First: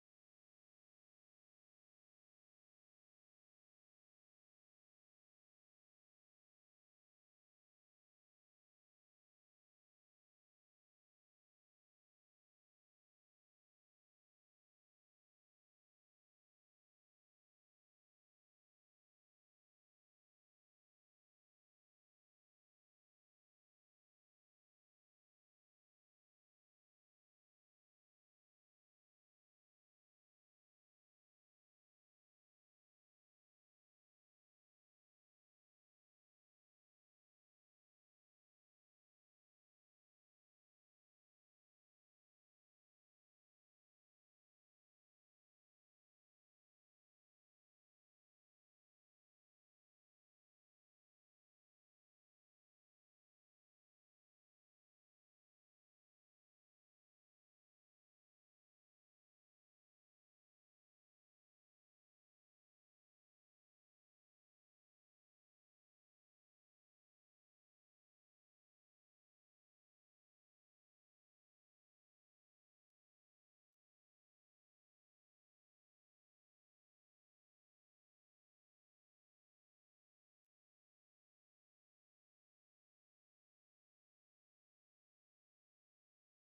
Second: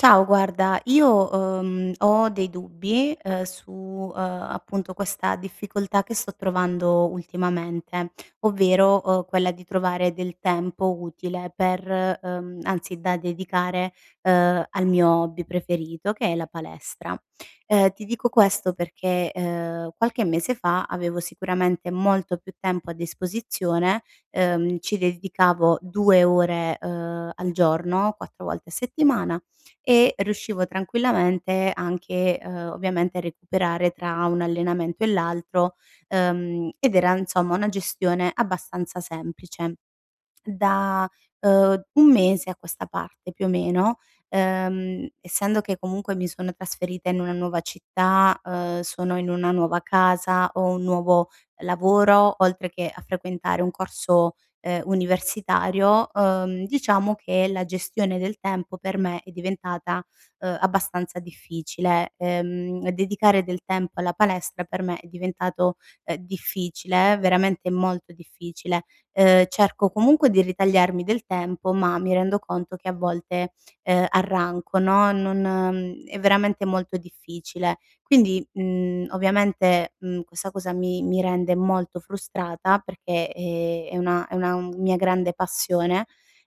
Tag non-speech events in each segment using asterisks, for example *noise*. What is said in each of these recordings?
Ciao guarda io, uhm, ho dei dubbi, uhm, su, uhm, appunto questa difficoltà che sto trovando ultimamente. Ovvero, uhm, quella di trovare del tempo utile per uhm, anzi da dedicare, uhm, al mio hobby preferito che è la palestra. Uhm, ti dico questo perché, uhm, qualche mese fa, avevo sicuramente molto più tempo a disposizione, uhm, ci dedicavo 2 ore, uhm al giorno 4 volte a settimana e riuscivo tranquillamente, anche, uhm, ovviamente a recuperare tra un allenamento e l'altro, uhm, ed era insomma una gestione abbastanza semplice. Da, uhm, 1 mese a questa parte più o meno, uhm, essendo che comunque mi sono trasferita in una nuova città, uhm, sono in una nuova casa, ho un nuovo lavoro oltre che a frequentare un corso, uhm, universitario, uhm, diciamo che la gestione del tempo per me è, diventata, uhm, abbastanza difficile. Uhm, dedicare del tempo alla palestra per me è diventato, uhm, difficile, veramente molto difficile. Uhm, cerco comunque di ritagliarmi del tempo, ma mi rendo conto che, a volte, uhm, arranco no, non è veramente molto difficile. Quindi, mhmm, ovviamente, mhmm, questa cosa mi mi rende molto frustrata perché, ehm, è una è una mia grande passione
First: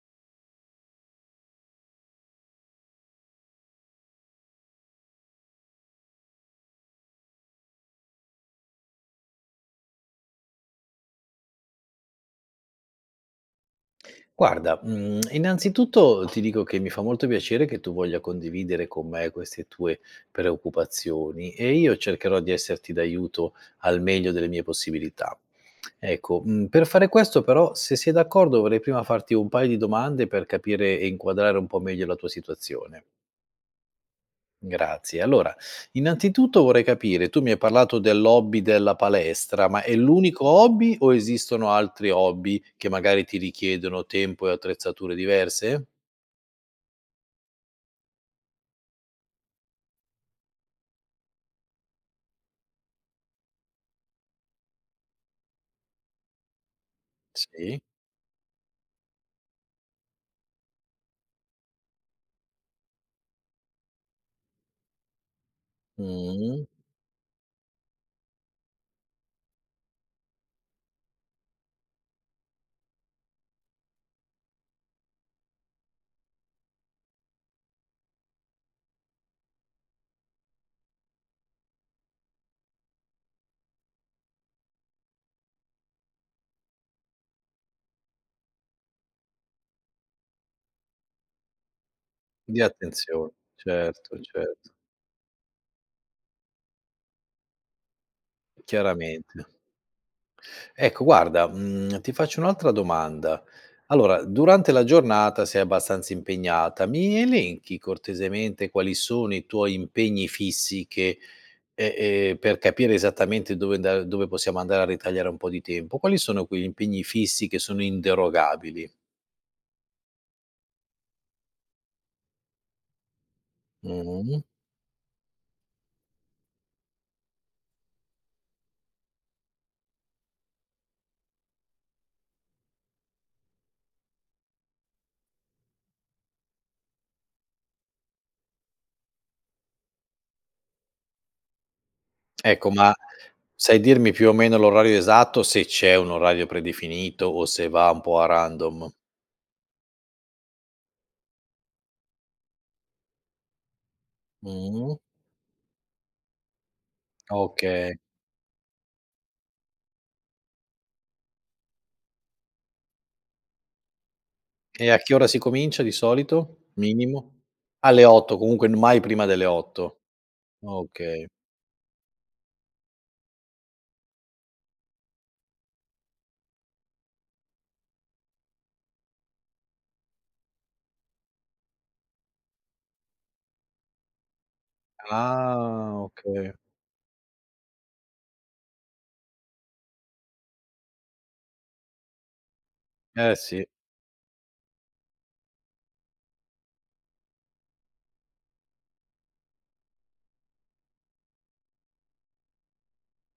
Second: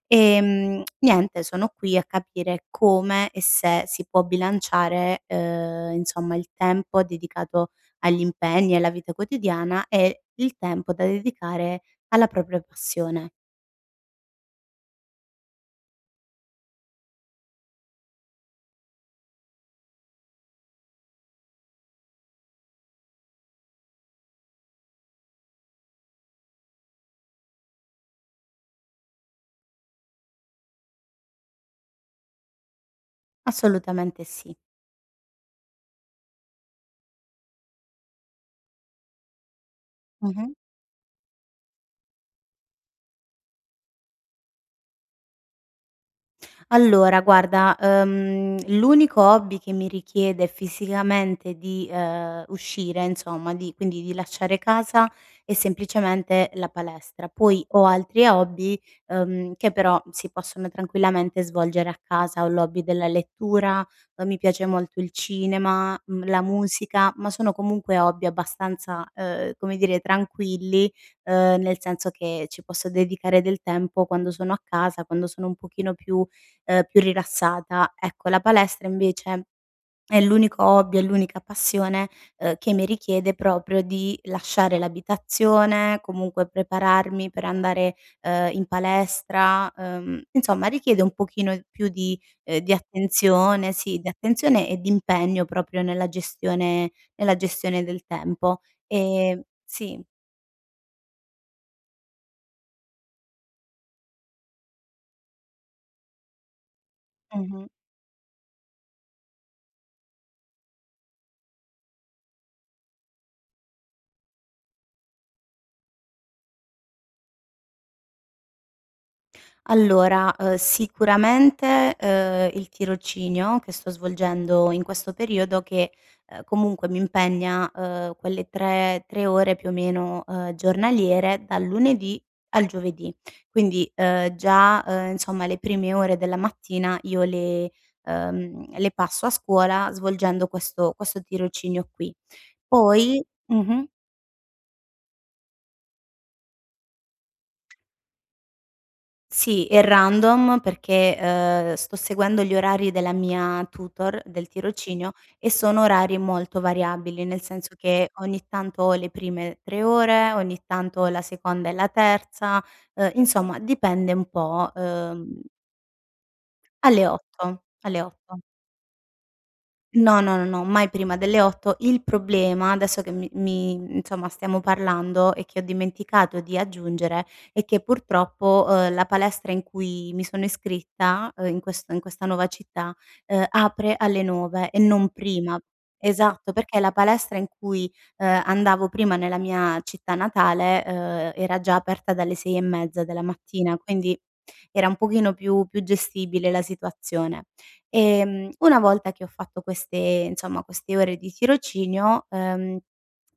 ehm, niente sono qui a capire come e se si può bilanciare, uhm, insomma, il tempo dedicato agli impegni e alla vita quotidiana e il tempo da dedicare alla propria passione. Guarda, mhmm, *smacks lips* innanzitutto, uhm, ti dico che mi fa molto piacere che tu voglia condividere con me queste tue preoccupazioni, e io cercherò di esserti d'aiuto al meglio delle mie possibilità. Ecco, mhmm, per fare questo però se sei d'accordo vorrei prima farti un paio di domande per capire e inquadrare un po' meglio la tua situazione. Assolutamente sì. Grazie, allora innanzitutto vorrei capire tu mi hai parlato dell'hobby della palestra: ma è l'unico Mh-mh. hobby o esistono altri hobby che magari ti richiedono tempo e attrezzature diverse? Allora guarda, uhm, l'unico hobby che mi richiede fisicamente di, ehm, uscire insomma, di quindi di lasciare casa è semplicemente la palestra. Poi Sì. ho altri hobby, uhm, che però si possono tranquillamente svolgere a casa: ho l'hobby della lettura, ehm, mi piace molto il cinema, mhmm, la Mh. musica, ma sono comunque hobby abbastanza, uhm, come dire, tranquilli, uhm, nel senso che ci posso dedicare del tempo quando sono a casa, quando sono un pochino più ehm, più rilassata. Ecco, la palestra invece è l'unico hobby, è l'unica passione, uhm, che mi richiede proprio di lasciare l'abitazione, comunque prepararmi per andare, uhm, in palestra, uhm, insomma richiede un pochino più di ehm, Di di attenzio attenzione sì, di Certo, attenzione certo. e di impegno proprio nella gestione nella gestione del tempo. Ehm Chiaramente. si. Ecco guarda, mhmm, ti faccio un'altra domanda: allora durante la giornata sei abbastanza impegnata, mi Mh-mh. elenchi, cortesemente, quali sono i tuoi impegni fissi che ehm, ehm, per capire esattamente dove anda dove possiamo andare a ritagliare un po' di tempo. Quali sono quegli impegni fissi che sono inderogabili? Allora, uhm, sicuramente, uhm, il tirocinio che sto Mh-mh. svolgendo in questo periodo che, uhm, comunque mi impegna, uhm, quelle 3, 3 ore, più o meno, uhm, giornaliere dal lunedì al giovedì. Quindi, uhm, già, uhm, insomma le prime ore della mattina io le, uhm, le passo a scuola svolgendo questo questo tirocinio qui. Ecco ma Poi sai mh-mh. dirmi, più o meno, l'orario esatto, se c'è un orario predefinito o se va un pò a random? Sì, è random perché, uhm, sto seguendo gli orari della mia tutor del Mh-mh. tirocinio, e sono orari molto variabili, nel senso Okay. che ogni tanto ho le prime 3 ore, ogni tanto ho la seconda e la terza, uhm, insomma dipende un pò, E a che ora si uhm comincia di solito? Alle Minimo? 8.00 alle Alle 8:00, 8:00. comunque n mai prima delle 8:00. No, no, no, no, mai prima Okay. delle 8:00. Il problema, adesso che mi mi insomma, stiamo parlando e che ho dimenticato di aggiungere, è che purtroppo, uhm, la palestra in cui mi sono iscritta, uhm, in questo in questa nuova città, uhm, apre alle 9:00 e non prima. Ah, okay. Esatto, perché la palestra in cui, uhm, andavo prima nella mia città natale, uhm, era già aperta dalle 6 e mezza della Eh, si. mattina, quindi era un pochino più più gestibile la situazione. Ehm, una volta che ho fatto queste, insomma, queste ore di tirocinio, ehm,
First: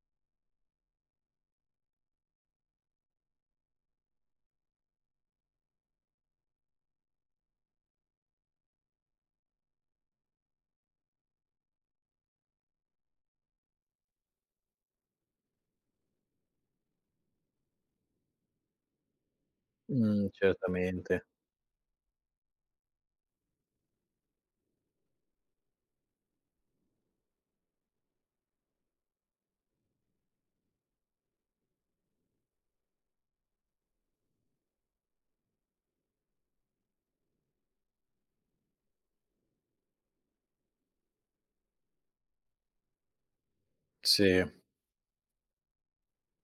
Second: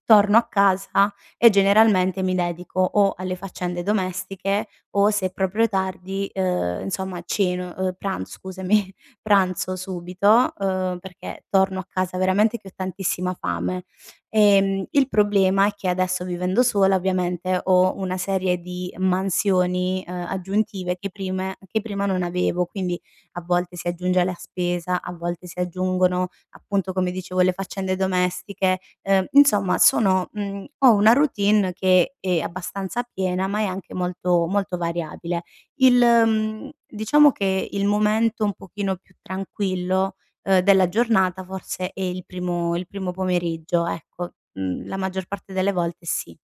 torno a casa e generalmente mi dedico o alle faccende domestiche o, se è proprio tardi, uhm, insomma ceno uhm, pranz scusami, pranzo subito, uhm, perché torno a casa veramente che ho tantissima fame. Ehm, il problema è che adesso vivendo sola, ovviamente ho una serie di mansioni, uhm, Mh, aggiuntive che certamente. prima che prime non avevo; quindi, a volte si aggiunge la spesa, a volte si aggiungono appunto, come dicevo, le faccende domestiche, ehm insomma sono, mhmm, ho una routine che è abbastanza piena ma è anche molto molto variabile. Il, mhmm, diciamo che il momento un pochino più tranquillo, uhm, della giornata forse è il primo il primo pomeriggio, ecco; Si. mhmm, la maggior parte delle volte sì.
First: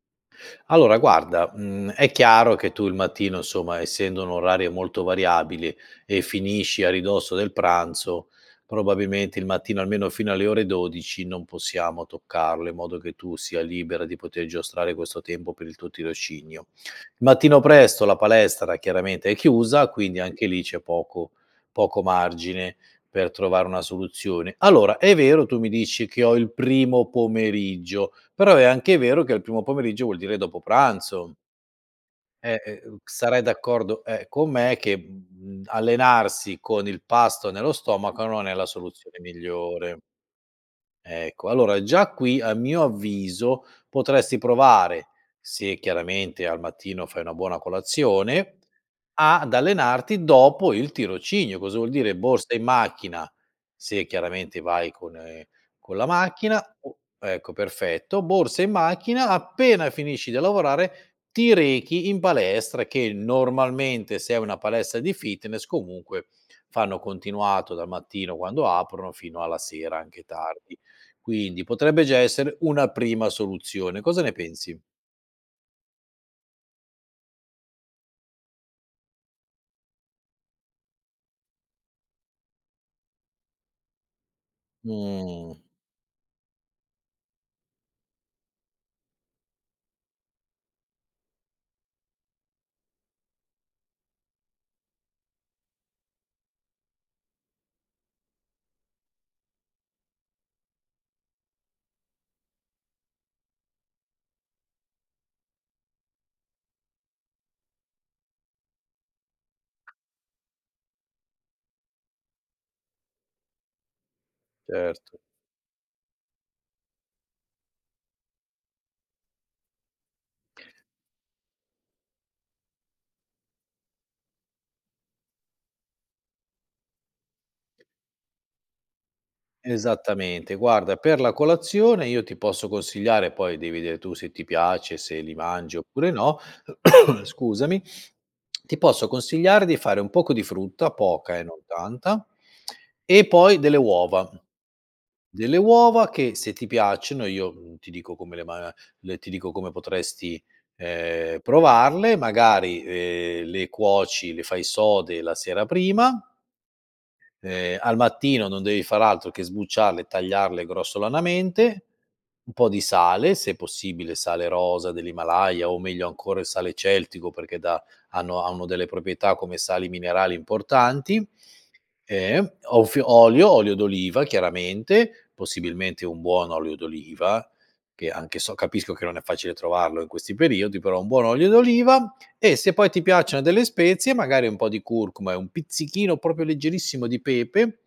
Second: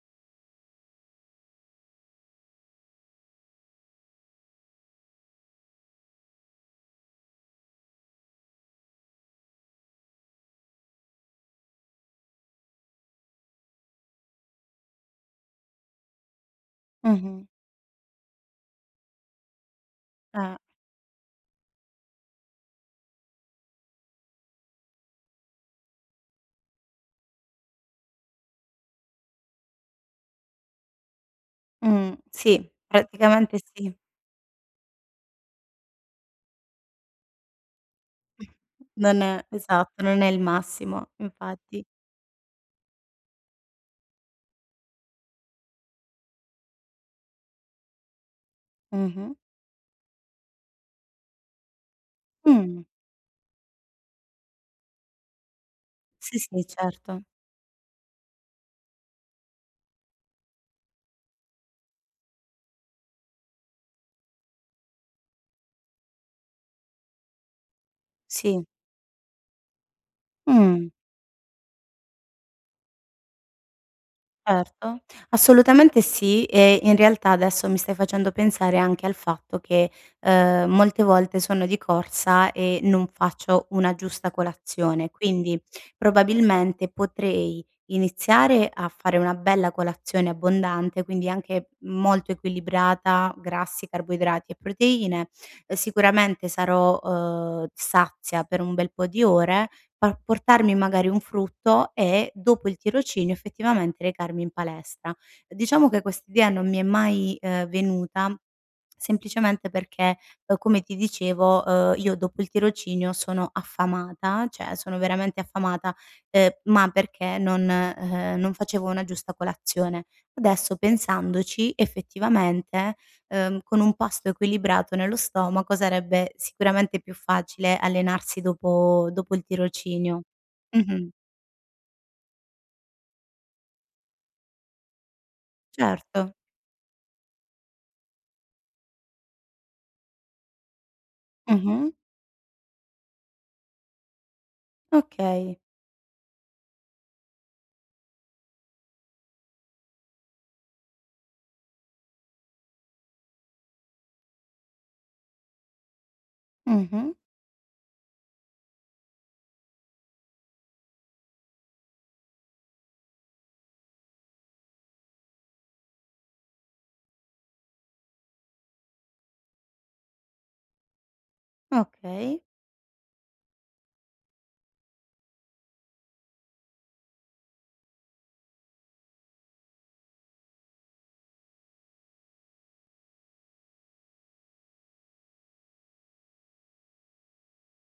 Allora guarda, mhmm, è chiaro che tu il mattino, insomma, essendo un orario molto variabile, e finisci a ridosso del pranzo, probabilmente il mattino, almeno fino alle ore 12:00, non possiamo toccarlo in modo che tu sia libera di poter giostrare questo tempo per il tuo tirocinio. Mh-mh. Mattino presto la palestra, chiaramente, è chiusa quindi anche Eh. lì c'è poco poco margine per trovare una soluzione. Allora, è vero tu mi dici che "Ho il primo pomeriggio," però è anche vero che al primo pomeriggio vuol dire dopo pranzo. Mhmm, E sì. e ehm, sarai Praticamente sì. d'accordo, ehm, con me, mhmm, che allenarsi con il pasto nello stomaco non è la soluzione Non è migliore. esatto. Non è il massimo. Ecco. Allora Infatti già qui a mio avviso, potresti provare, se chiaramente al mattino fai una buona colazione Mh-mh. ad allenarti dopo il tirocinio. Cosa vuol dire: borsa in Mh. macchina, se chiaramente vai con, ehm con la Sì, macchina sì, o certo. ecco, perfetto: borsa in macchina, appena finisci di lavorare ti rechi in palestra che, normalmente, se è una palestra di fitness comunque, fanno continuato dal mattino Sì. quando aprono, fino alla sera anche tardi. Mh. Quindi potrebbe già essere una prima soluzione, cosa ne pensi? Certo. Assolutamente sì e in realtà adesso mi stai facendo pensare anche al fatto che, uhm, molte volte sono di corsa e non faccio una giusta colazione, Mh. quindi probabilmente potrei iniziare a fare una bella colazione abbondante, quindi anche molto equilibrata: grassi, carboidrati e proteine; uhm, sicuramente sarò, uhm, sazia per un bel po' di ore, pa portarmi magari un frutto e, dopo il tirocinio effettivamente recarmi in palestra. Diciamo che questa idea non mi è mai, uhm, venuta semplicemente perché, uhm, come ti dicevo, uhm, io dopo il tirocinio sono affamata, cioè sono Certo. veramente affamata, uhm, ma perché non, e ehm non facevo una giusta colazione. Adesso pensandoci, effettivamente, uhm, con un pasto equilibrato nello stomaco sarebbe sicuramente più facile allenarsi dopo dopo il tirocinio. Esattamente. Guarda, Mh-mh. per la colazione io ti posso consigliare, poi devi vedere tu se ti piace, se li mangi oppure Certo. no *coughs* scusami, *smacks lips* ti posso consigliare di fare un poco di frutta, poca eh, non Mh-mh. tanta, *smacks lips* e poi delle uova. Okay. Delle uova che, se ti piacciono, io, mhmm, ti dico come le ma le ti dico come potresti, ehm, provarle: magari, ehm, le cuoci, le fai sode la sera prima Mh-mh. ehm, al mattino non devi far altro che sbucciarle, tagliarle grossolanamente; un po' di sale, se possibile sale rosa dell'Himalaya o meglio ancora il sale celtico perché dà hanno hanno delle proprietà come sali minerali importanti; Okay. eh, o f olio olio d'oliva chiaramente, possibilmente un buon olio d'oliva che anche so capisco che non è facile trovarlo in questi periodi, però un buon olio d'oliva; e se poi ti piacciono delle spezie magari un po' di curcuma e un pizzichino, proprio leggerissimo di pepe,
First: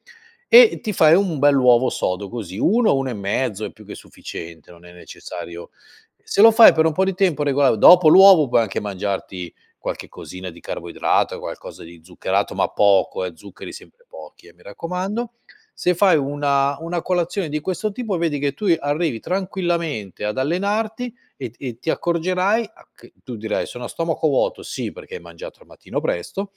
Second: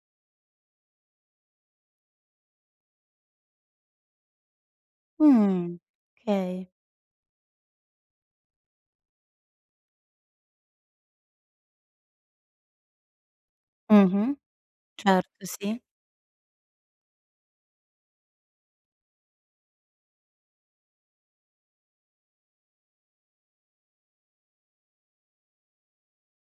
e ti fai un bell'uovo sodo così. 1, 1 e mezzo è più che sufficiente, non è necessario Mh. se lo Okay. fai per un po' di tempo regola dopo l'uovo puoi anche mangiarti, qualche cosina di carboidrato, qualcosa di zuccherato ma poco, eh, zuccheri sempre Mh-mh. pochi eh, mi Certo, raccomando. sì. Se fai una una colazione di questo tipo, vedi che tu e arrivi tranquillamente ad allenarti e ti ti accorgerai a che tu dirai: "Sono a stomaco vuoto", sì perché hai mangiato al mattino presto,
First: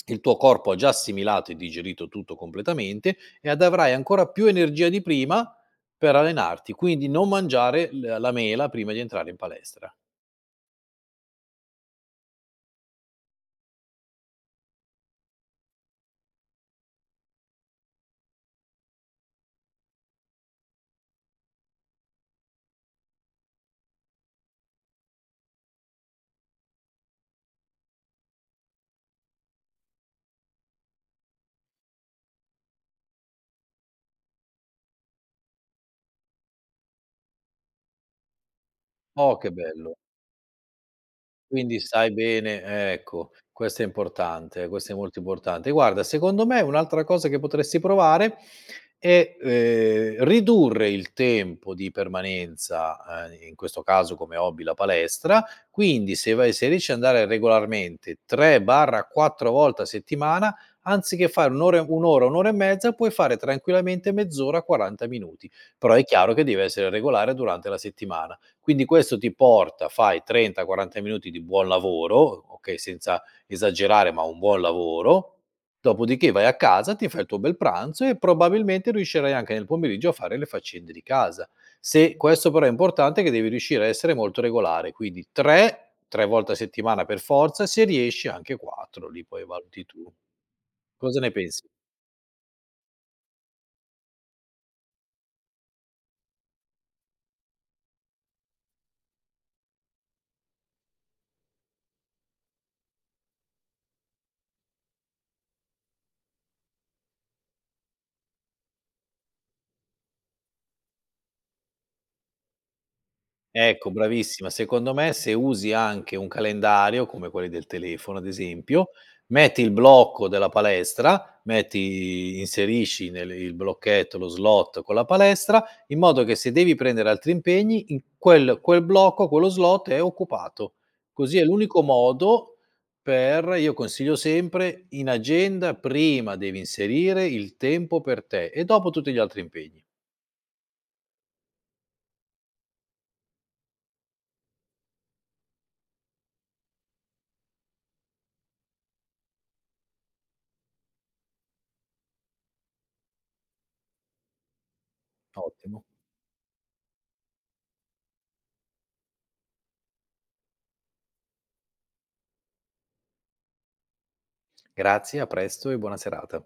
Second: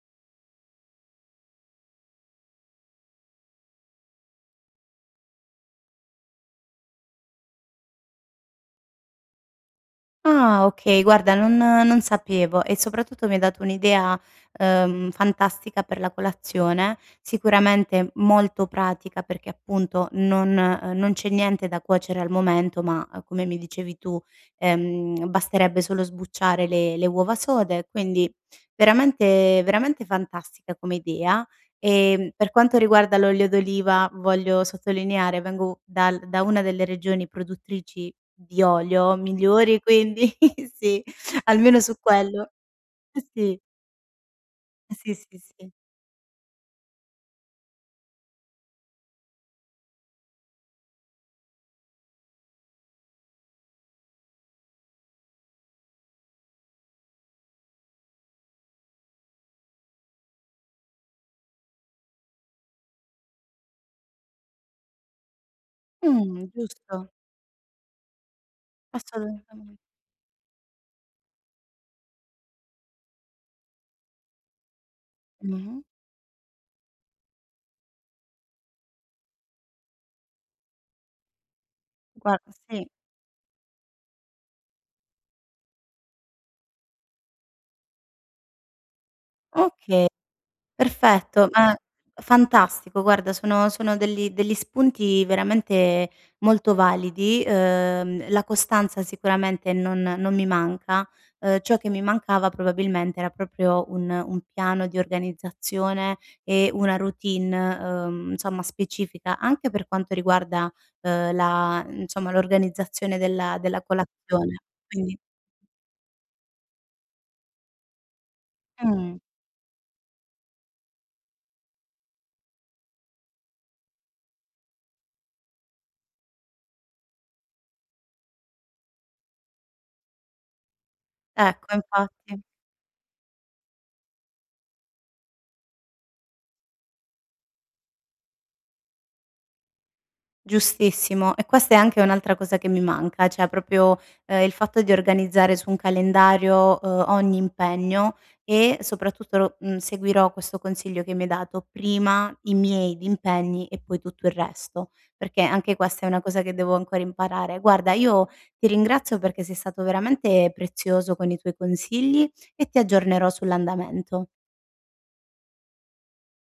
*smacks lips* il tuo corpo ha già assimilato e digerito tutto completamente e ad avrai ancora più energia di prima, per allenarti. Quindi non mangiare l la mela prima di entrare in palestra. Ah, okay. Guarda non non sapevo e soprattutto mi hai dato un'idea, uhm, fantastica per la colazione, sicuramente molto pratica perché appunto non, uhm non c'è niente da cuocere al momento ma, ehm, come mi dicevi tu, ehm, basterebbe solo sbucciare le le uova sode, quindi veramente veramente fantastica come idea. Ehm, per quanto riguarda l'olio d'oliva, voglio sottolineare: vengo dal da una delle regioni produttrici di olio Oh, che migliori, bello. quindi sì, almeno Quindi su sai quello bene eh ecco, sì. questo è importante questo Eh è sì, molto sì, importante. sì. Guarda secondo me un'altra cosa che potresti provare è, ehm, ridurre il tempo di permanenza, ehm, in questo caso come hobby la palestra; quindi se vai se riesci ad andare regolarmente 3/4 volte a settimana, anziché fare 1 ore 1 ora, 1 ora e mezza, puoi fare tranquillamente mezz'ora, 40 minuti; però è chiaro che Mh, deve essere giusto. regolare durante la settimana. Quindi questo ti Assolutamen porta, fai 30,40 minuti di buon lavoro, o okay, senza esagerare ma un buon lavoro; Mh-mh. dopodiché vai a casa, ti fa il tuo bel pranzo e probabilmente riuscirai anche nel pomeriggio a fare le faccende di casa. Se questo Guarda, però è sì. importante che devi riuscire ad essere molto regolare; quindi 3 3 volte a settimana per forza, se riesci anche 4 li poi valuti Oka tu. Cosa ne perfetto. pensi? Ah fantastico guarda sono sono degli degli spunti veramente molto validi. Uhm, la costanza sicuramente non non mi manca. Uhm, ciò che mi mancava probabilmente era proprio un un piano di organizzazione e una routine, uhm, insomma specifica anche per quanto riguarda, uhm, la, mhmm insomma l'organizzazione della della Ecco, bravissima. colazione. Secondo me, Quindi se usi anche un calendario, come quelli del telefono ad esempio, Mh. metti il blocco della palestra, metti i inserisci nel il blocchetto lo slot con la palestra, in modo che se devi prendere altri impegni in quel quel blocco, quello slot è occupato. Così è Ecco, l'unico infatti. modo per io consiglio sempre: in agenda prima devi inserire il tempo per te e dopo tutti gli altri impegni. Giustissimo, e questa è anche un'altra cosa che mi manca, cioè proprio, ehm, il fatto di organizzare su un calendario, uhm, ogni impegno e soprattutto lo mhmm, seguirò questo consiglio che mi hai dato: prima i miei impegni e poi tutto il resto; perché anche Ottimo. questa è una cosa che devo ancora imparare. Guarda io ti ringrazio perché sei stato veramente prezioso con i tuoi consigli e ti aggiornerò sull'andamento. Grazie a presto e buona serata.